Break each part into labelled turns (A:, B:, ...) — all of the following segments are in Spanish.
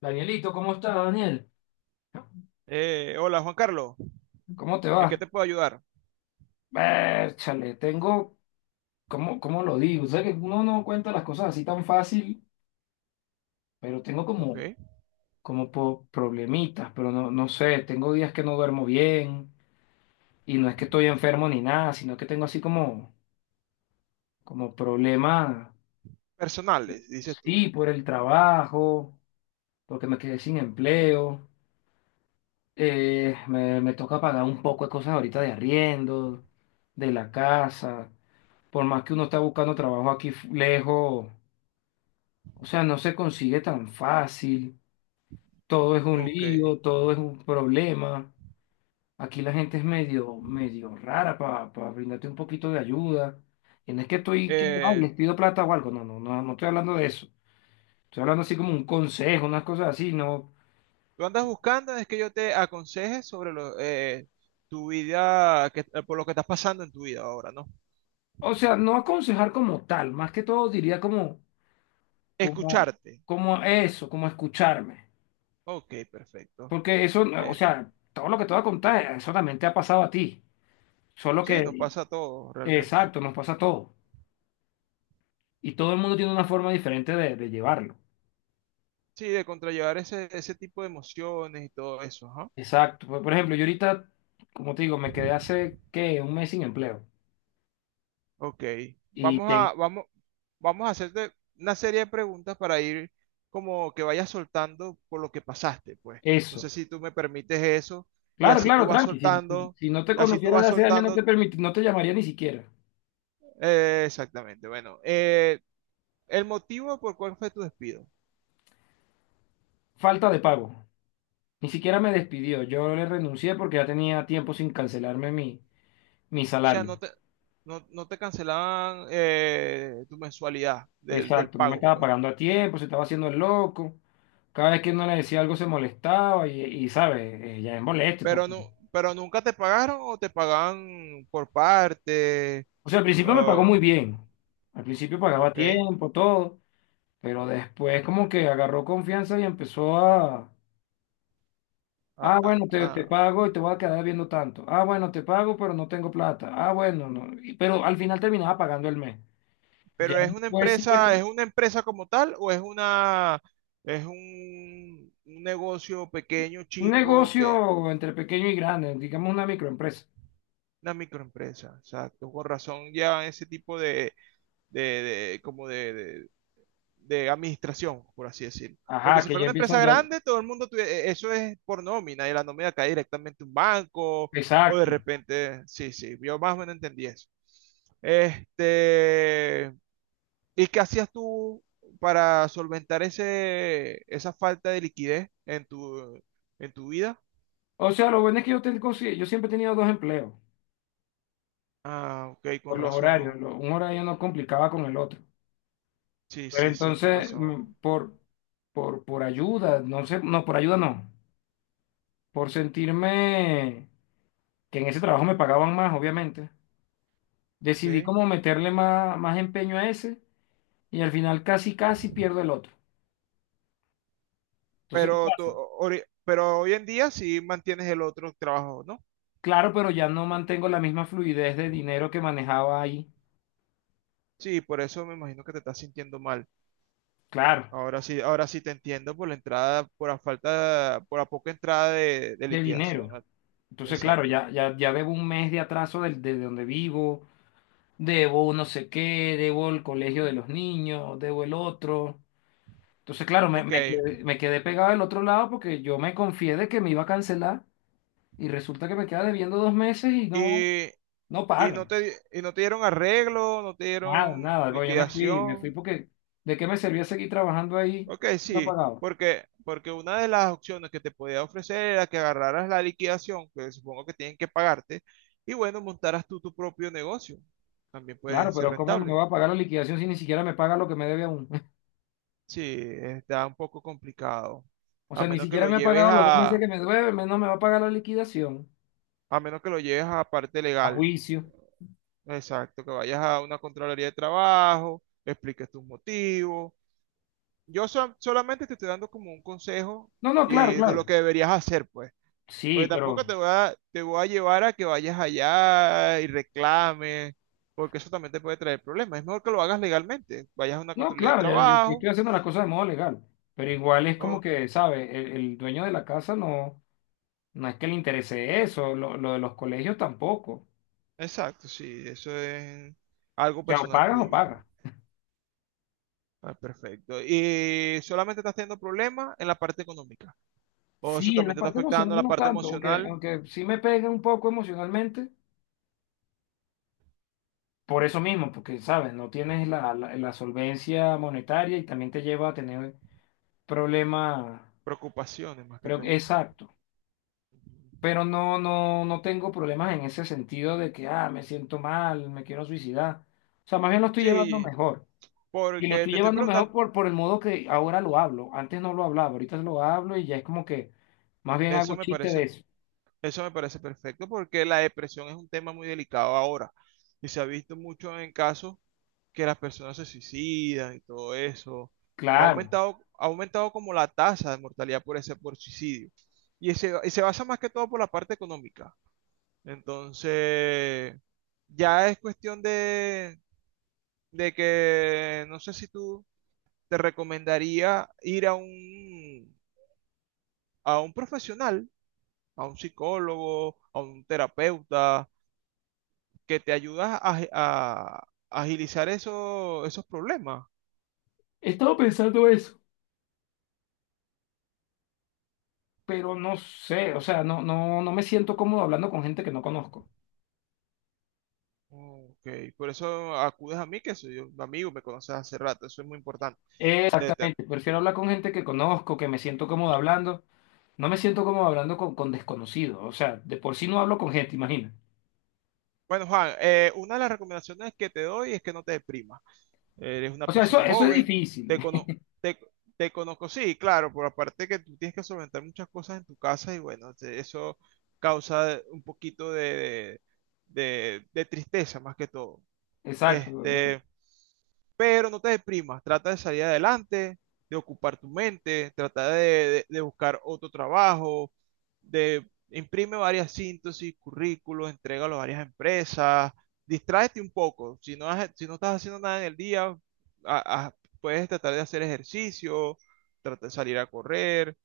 A: Danielito, ¿cómo estás, Daniel?
B: Hola Juan Carlos,
A: ¿Cómo te
B: ¿en
A: va?
B: qué te puedo ayudar?
A: Chale, tengo, ¿cómo, cómo lo digo? Sé que uno no cuenta las cosas así tan fácil, pero tengo como,
B: Ok.
A: como problemitas, pero no, no sé, tengo días que no duermo bien y no es que estoy enfermo ni nada, sino que tengo así como, como problemas,
B: Personales, dices tú.
A: sí, por el trabajo, porque me quedé sin empleo, me toca pagar un poco de cosas ahorita de arriendo, de la casa. Por más que uno está buscando trabajo aquí lejos, o sea, no se consigue tan fácil, todo es un
B: Ok.
A: lío, todo es un problema. Aquí la gente es medio, medio rara para brindarte un poquito de ayuda. Y no es que estoy que, ay,
B: Eh,
A: les pido plata o algo, no, no, no, no estoy hablando de eso. Estoy hablando así como un consejo, unas cosas así, no.
B: Tú andas buscando es que yo te aconseje sobre lo, tu vida, por lo que estás pasando en tu vida ahora, ¿no?
A: O sea, no aconsejar como tal, más que todo diría como, como,
B: Escucharte.
A: como eso, como escucharme.
B: Ok, perfecto.
A: Porque eso, o
B: Eh,
A: sea, todo lo que te voy a contar, eso también te ha pasado a ti. Solo
B: sí, nos
A: que,
B: pasa a todos realmente.
A: exacto, nos pasa a todos. Y todo el mundo tiene una forma diferente de llevarlo.
B: Sí, de contrallevar ese, ese tipo de emociones y todo eso, ajá.
A: Exacto. Por ejemplo, yo ahorita, como te digo, me quedé hace, ¿qué? Un mes sin empleo.
B: Ok,
A: Y
B: vamos, vamos a hacerte una serie de preguntas para ir como que vayas soltando por lo que pasaste, pues. No sé
A: eso.
B: si tú me permites eso y
A: Claro,
B: así tú
A: claro,
B: vas
A: tranqui. Si,
B: soltando,
A: si no te
B: y así tú
A: conociera de
B: vas
A: hace años,
B: soltando,
A: no te llamaría ni siquiera.
B: exactamente. Bueno, el motivo por cuál fue tu despido. O
A: Falta de pago. Ni siquiera me despidió. Yo le renuncié porque ya tenía tiempo sin cancelarme mi, mi
B: sea,
A: salario.
B: no, no te cancelaban tu mensualidad del, del
A: Exacto, no me
B: pago,
A: estaba
B: pues.
A: pagando a tiempo, se estaba haciendo el loco. Cada vez que uno le decía algo se molestaba y ¿sabes? Ya es molesto.
B: Pero
A: Porque...
B: no, pero nunca te pagaron o te pagaban por parte.
A: O sea, al principio me pagó
B: Oh,
A: muy bien. Al principio pagaba a
B: ok.
A: tiempo, todo. Pero después como que agarró confianza y empezó a...
B: Ah,
A: Ah,
B: ah,
A: bueno, te
B: ah.
A: pago y te voy a quedar viendo tanto. Ah, bueno, te pago, pero no tengo plata. Ah, bueno, no. Pero al final terminaba pagando el mes. Ya
B: Pero
A: después sí,
B: ¿es una empresa como tal o es una es un negocio pequeño,
A: un
B: chico, que
A: negocio entre pequeño y grande, digamos una microempresa.
B: una microempresa? Exacto, con razón ya ese tipo de, como de administración, por así decirlo. Porque
A: Ajá,
B: si
A: que
B: fuera
A: ya
B: una
A: empiezan
B: empresa
A: ya.
B: grande, todo el mundo eso es por nómina y la nómina cae directamente a un banco o de
A: Exacto.
B: repente, sí, sí, yo más o menos entendí eso. Este, ¿y qué hacías tú para solventar ese, esa falta de liquidez en tu vida?
A: O sea, lo bueno es que yo, tengo, yo siempre he tenido dos empleos
B: Ah, ok, con
A: por los horarios.
B: razón.
A: Un horario no complicaba con el otro.
B: Sí,
A: Pero
B: sí, sí, con
A: entonces,
B: razón.
A: por, por ayuda, no sé, no, por ayuda no. Por sentirme que en ese trabajo me pagaban más, obviamente. Decidí
B: Ok.
A: como meterle más, más empeño a ese y al final casi, casi pierdo el otro. Entonces, ¿qué
B: Pero, tú,
A: pasa?
B: pero hoy en día sí mantienes el otro trabajo, ¿no?
A: Claro, pero ya no mantengo la misma fluidez de dinero que manejaba ahí.
B: Sí, por eso me imagino que te estás sintiendo mal.
A: Claro.
B: Ahora sí te entiendo por la entrada, por la falta, por la poca entrada de
A: De
B: liquidación.
A: dinero.
B: Ah,
A: Entonces, claro,
B: exacto.
A: ya, ya, ya debo un mes de atraso de, donde vivo, debo no sé qué, debo el colegio de los niños, debo el otro. Entonces, claro,
B: Ok.
A: me quedé pegado del otro lado porque yo me confié de que me iba a cancelar y resulta que me queda debiendo dos meses y no,
B: Y
A: no
B: Y no
A: pagan.
B: te, di- y no te dieron arreglo, no te
A: Nada,
B: dieron
A: nada. Bueno, yo me fui
B: liquidación.
A: porque ¿de qué me servía seguir trabajando ahí?
B: Ok,
A: No
B: sí,
A: pagaba.
B: porque, porque una de las opciones que te podía ofrecer era que agarraras la liquidación, que supongo que tienen que pagarte, y bueno, montaras tú tu propio negocio. También puede
A: Claro,
B: ser
A: pero ¿cómo me
B: rentable.
A: va a pagar la liquidación si ni siquiera me paga lo que me debe aún?
B: Sí, está un poco complicado.
A: O
B: A
A: sea, ni
B: menos que
A: siquiera
B: lo
A: me ha
B: lleves
A: pagado los dos meses
B: a,
A: que me debe, no me va a pagar la liquidación,
B: a menos que lo lleves a parte
A: a
B: legal.
A: juicio.
B: Exacto, que vayas a una contraloría de trabajo, expliques tus motivos. Solamente te estoy dando como un consejo
A: No, no, claro,
B: de
A: claro.
B: lo que deberías hacer, pues.
A: Sí,
B: Porque tampoco
A: pero...
B: te voy a llevar a que vayas allá y reclames, porque eso también te puede traer problemas. Es mejor que lo hagas legalmente. Vayas a una
A: No,
B: controlía de
A: claro, yo
B: trabajo.
A: estoy haciendo las cosas de modo legal, pero igual es como
B: o-
A: que, ¿sabes? El dueño de la casa no, no es que le interese eso, lo de los colegios tampoco. O
B: exacto, sí, eso es algo
A: sea, o
B: personal
A: pagas o
B: tuyo.
A: pagas.
B: Ah, perfecto. ¿Y solamente estás teniendo problemas en la parte económica? ¿O eso
A: Sí, en la
B: también te está
A: parte
B: afectando en
A: emocional
B: la
A: no
B: parte
A: tanto, aunque,
B: emocional?
A: aunque sí me pega un poco emocionalmente, por eso mismo, porque, ¿sabes? No tienes la, la solvencia monetaria y también te lleva a tener problemas.
B: Preocupaciones más que
A: Creo que,
B: todo.
A: exacto.
B: Ujú.
A: Pero no, no, no tengo problemas en ese sentido de que, ah, me siento mal, me quiero suicidar. O sea, más bien lo estoy llevando
B: Sí,
A: mejor. Y lo
B: porque
A: estoy
B: te estoy
A: llevando mejor
B: preguntando.
A: por el modo que ahora lo hablo. Antes no lo hablaba, ahorita lo hablo y ya es como que más bien
B: Eso
A: hago
B: me
A: chiste de
B: parece,
A: eso.
B: eso me parece perfecto porque la depresión es un tema muy delicado ahora y se ha visto mucho en casos que las personas se suicidan y todo eso.
A: Claro.
B: Ha aumentado como la tasa de mortalidad por ese, por suicidio y, y se basa más que todo por la parte económica. Entonces, ya es cuestión de que no sé si tú te recomendaría ir a un profesional, a un psicólogo, a un terapeuta que te ayuda a, a agilizar esos problemas.
A: He estado pensando eso, pero no sé, o sea, no, no, no me siento cómodo hablando con gente que no conozco.
B: Oh, ok, por eso acudes a mí, que soy un amigo, me conoces hace rato, eso es muy importante. Te- te-
A: Exactamente, prefiero hablar con gente que conozco, que me siento cómodo hablando. No me siento como hablando con desconocidos. O sea, de por sí no hablo con gente, imagina.
B: Bueno, Juan, una de las recomendaciones que te doy es que no te deprimas. Eres una
A: O sea, eso,
B: persona
A: eso es
B: joven,
A: difícil.
B: te cono- te, te conozco, sí, claro, por aparte que tú tienes que solventar muchas cosas en tu casa y bueno, eso causa un poquito de, de tristeza más que todo.
A: Exacto, bueno,
B: Este, pero no te deprimas, trata de salir adelante, de ocupar tu mente, trata de, de buscar otro trabajo, de imprime varias síntesis, currículos, entrégalo a varias empresas, distráete un poco, si no, si no estás haciendo nada en el día, a- a- puedes tratar de hacer ejercicio, trata de salir a correr,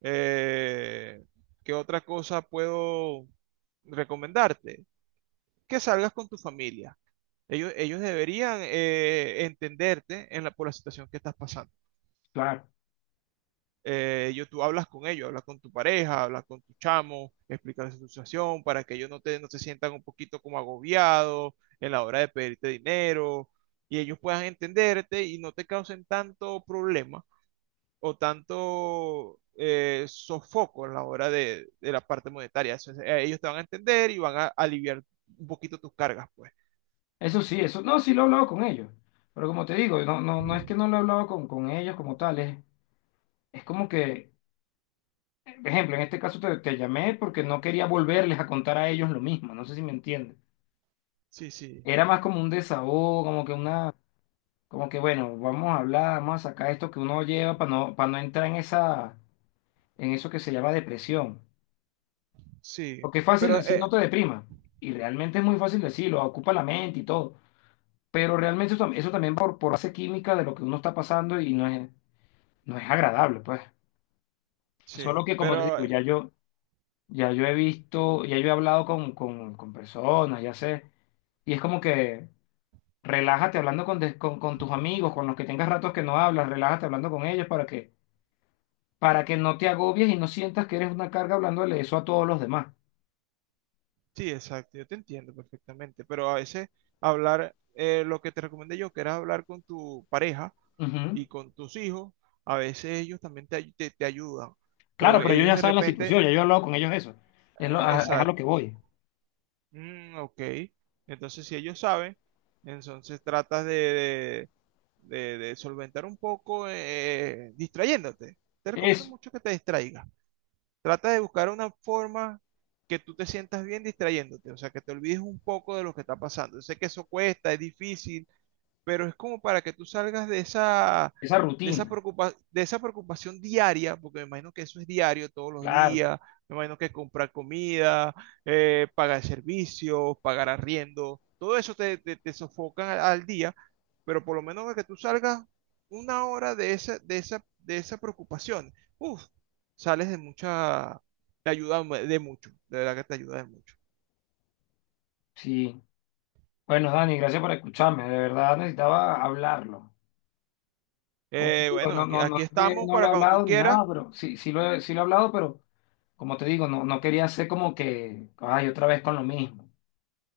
B: eh, ¿qué otra cosa puedo recomendarte? Que salgas con tu familia. Ellos deberían entenderte en la, por la situación que estás pasando.
A: claro.
B: Ellos, tú hablas con ellos, hablas con tu pareja, hablas con tu chamo, explicas tu situación para que ellos no, te, no se sientan un poquito como agobiados en la hora de pedirte dinero y ellos puedan entenderte y no te causen tanto problema o tanto sofoco en la hora de la parte monetaria. Eso es, ellos te van a entender y van a aliviar un poquito tus cargas, pues.
A: Eso sí, eso. No, sí lo he hablado con ellos. Pero como te digo, no, no, no es que no lo he hablado con ellos como tales. Es como que, por ejemplo, en este caso te llamé porque no quería volverles a contar a ellos lo mismo. No sé si me entiendes.
B: Sí, sí,
A: Era más como un desahogo, como que una, como que bueno, vamos a hablar, vamos a sacar esto que uno lleva para no entrar en esa, en eso que se llama depresión.
B: sí.
A: Porque es fácil
B: Pero
A: decir, no
B: eh,
A: te deprima. Y realmente es muy fácil decirlo, ocupa la mente y todo. Pero realmente eso, eso también por base química de lo que uno está pasando y no es, no es agradable, pues.
B: Sí,
A: Solo que, como te
B: pero
A: digo,
B: eh,
A: ya yo, ya yo he visto, ya yo he hablado con personas, ya sé. Y es como que relájate hablando con, con tus amigos, con los que tengas ratos que no hablas, relájate hablando con ellos para que no te agobies y no sientas que eres una carga hablándole eso a todos los demás.
B: sí, exacto, yo te entiendo perfectamente, pero a veces hablar, lo que te recomendé yo, que era hablar con tu pareja
A: Ujú.
B: y con tus hijos, a veces ellos también te ayudan,
A: Claro,
B: porque
A: pero ellos
B: ellos
A: ya
B: de
A: saben la
B: repente,
A: situación, ya yo he hablado con ellos de eso. Es, es a lo que
B: exacto,
A: voy.
B: mm, ok, entonces si ellos saben, entonces tratas de, de solventar un poco distrayéndote. Te recomiendo
A: Eso,
B: mucho que te distraigas. Trata de buscar una forma que tú te sientas bien distrayéndote, o sea, que te olvides un poco de lo que está pasando. Yo sé que eso cuesta, es difícil, pero es como para que tú salgas de esa,
A: esa
B: de esa
A: rutina.
B: de esa preocupación diaria, porque me imagino que eso es diario, todos los
A: Claro,
B: días, me imagino que comprar comida, pagar servicios, pagar arriendo, todo eso te, te, te sofocan al, al día, pero por lo menos para que tú salgas una hora de esa, de esa, de esa preocupación, uf, sales de mucha, te ayuda de mucho, de verdad que te ayuda de mucho.
A: sí. Bueno, Dani, gracias por escucharme. De verdad necesitaba hablarlo. Como te digo,
B: Bueno,
A: no,
B: aquí,
A: no, no
B: aquí
A: es que
B: estamos
A: no le he
B: para cuando tú
A: hablado ni
B: quieras.
A: nada, pero sí, sí lo he hablado, pero como te digo, no, no quería ser como que, ay, otra vez con lo mismo.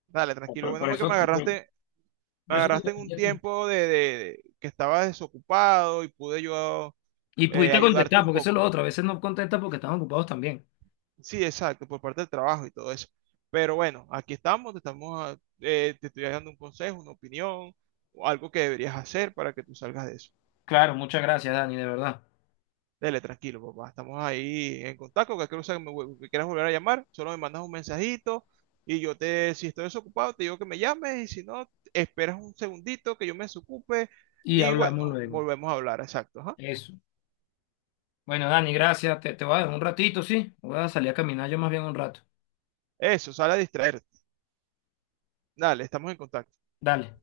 B: Dale, tranquilo.
A: Por, por
B: Bueno, que
A: eso, por,
B: me
A: por eso
B: agarraste en
A: te
B: un
A: llamé a ti.
B: tiempo de, que estabas desocupado y pude yo
A: Y pudiste
B: ayudarte
A: contestar,
B: un
A: porque eso es lo
B: poco.
A: otro. A veces no contestas porque están ocupados también.
B: Sí, exacto, por parte del trabajo y todo eso. Pero bueno, aquí estamos, te estamos, ah, te estoy dando un consejo, una opinión, o algo que deberías hacer para que tú salgas de eso.
A: Claro, muchas gracias, Dani, de verdad.
B: Dele, tranquilo, papá, estamos ahí en contacto, cualquier cosa que me, que quieras volver a llamar, solo me mandas un mensajito y yo te, si estoy desocupado, te digo que me llames y si no, esperas un segundito que yo me desocupe
A: Y
B: y
A: hablamos
B: bueno,
A: luego.
B: volvemos a hablar, exacto. Ajá.
A: Eso. Bueno, Dani, gracias. Te voy a dar un ratito, ¿sí? Voy a salir a caminar yo más bien un rato.
B: Eso, sale a distraerte. Dale, estamos en contacto.
A: Dale.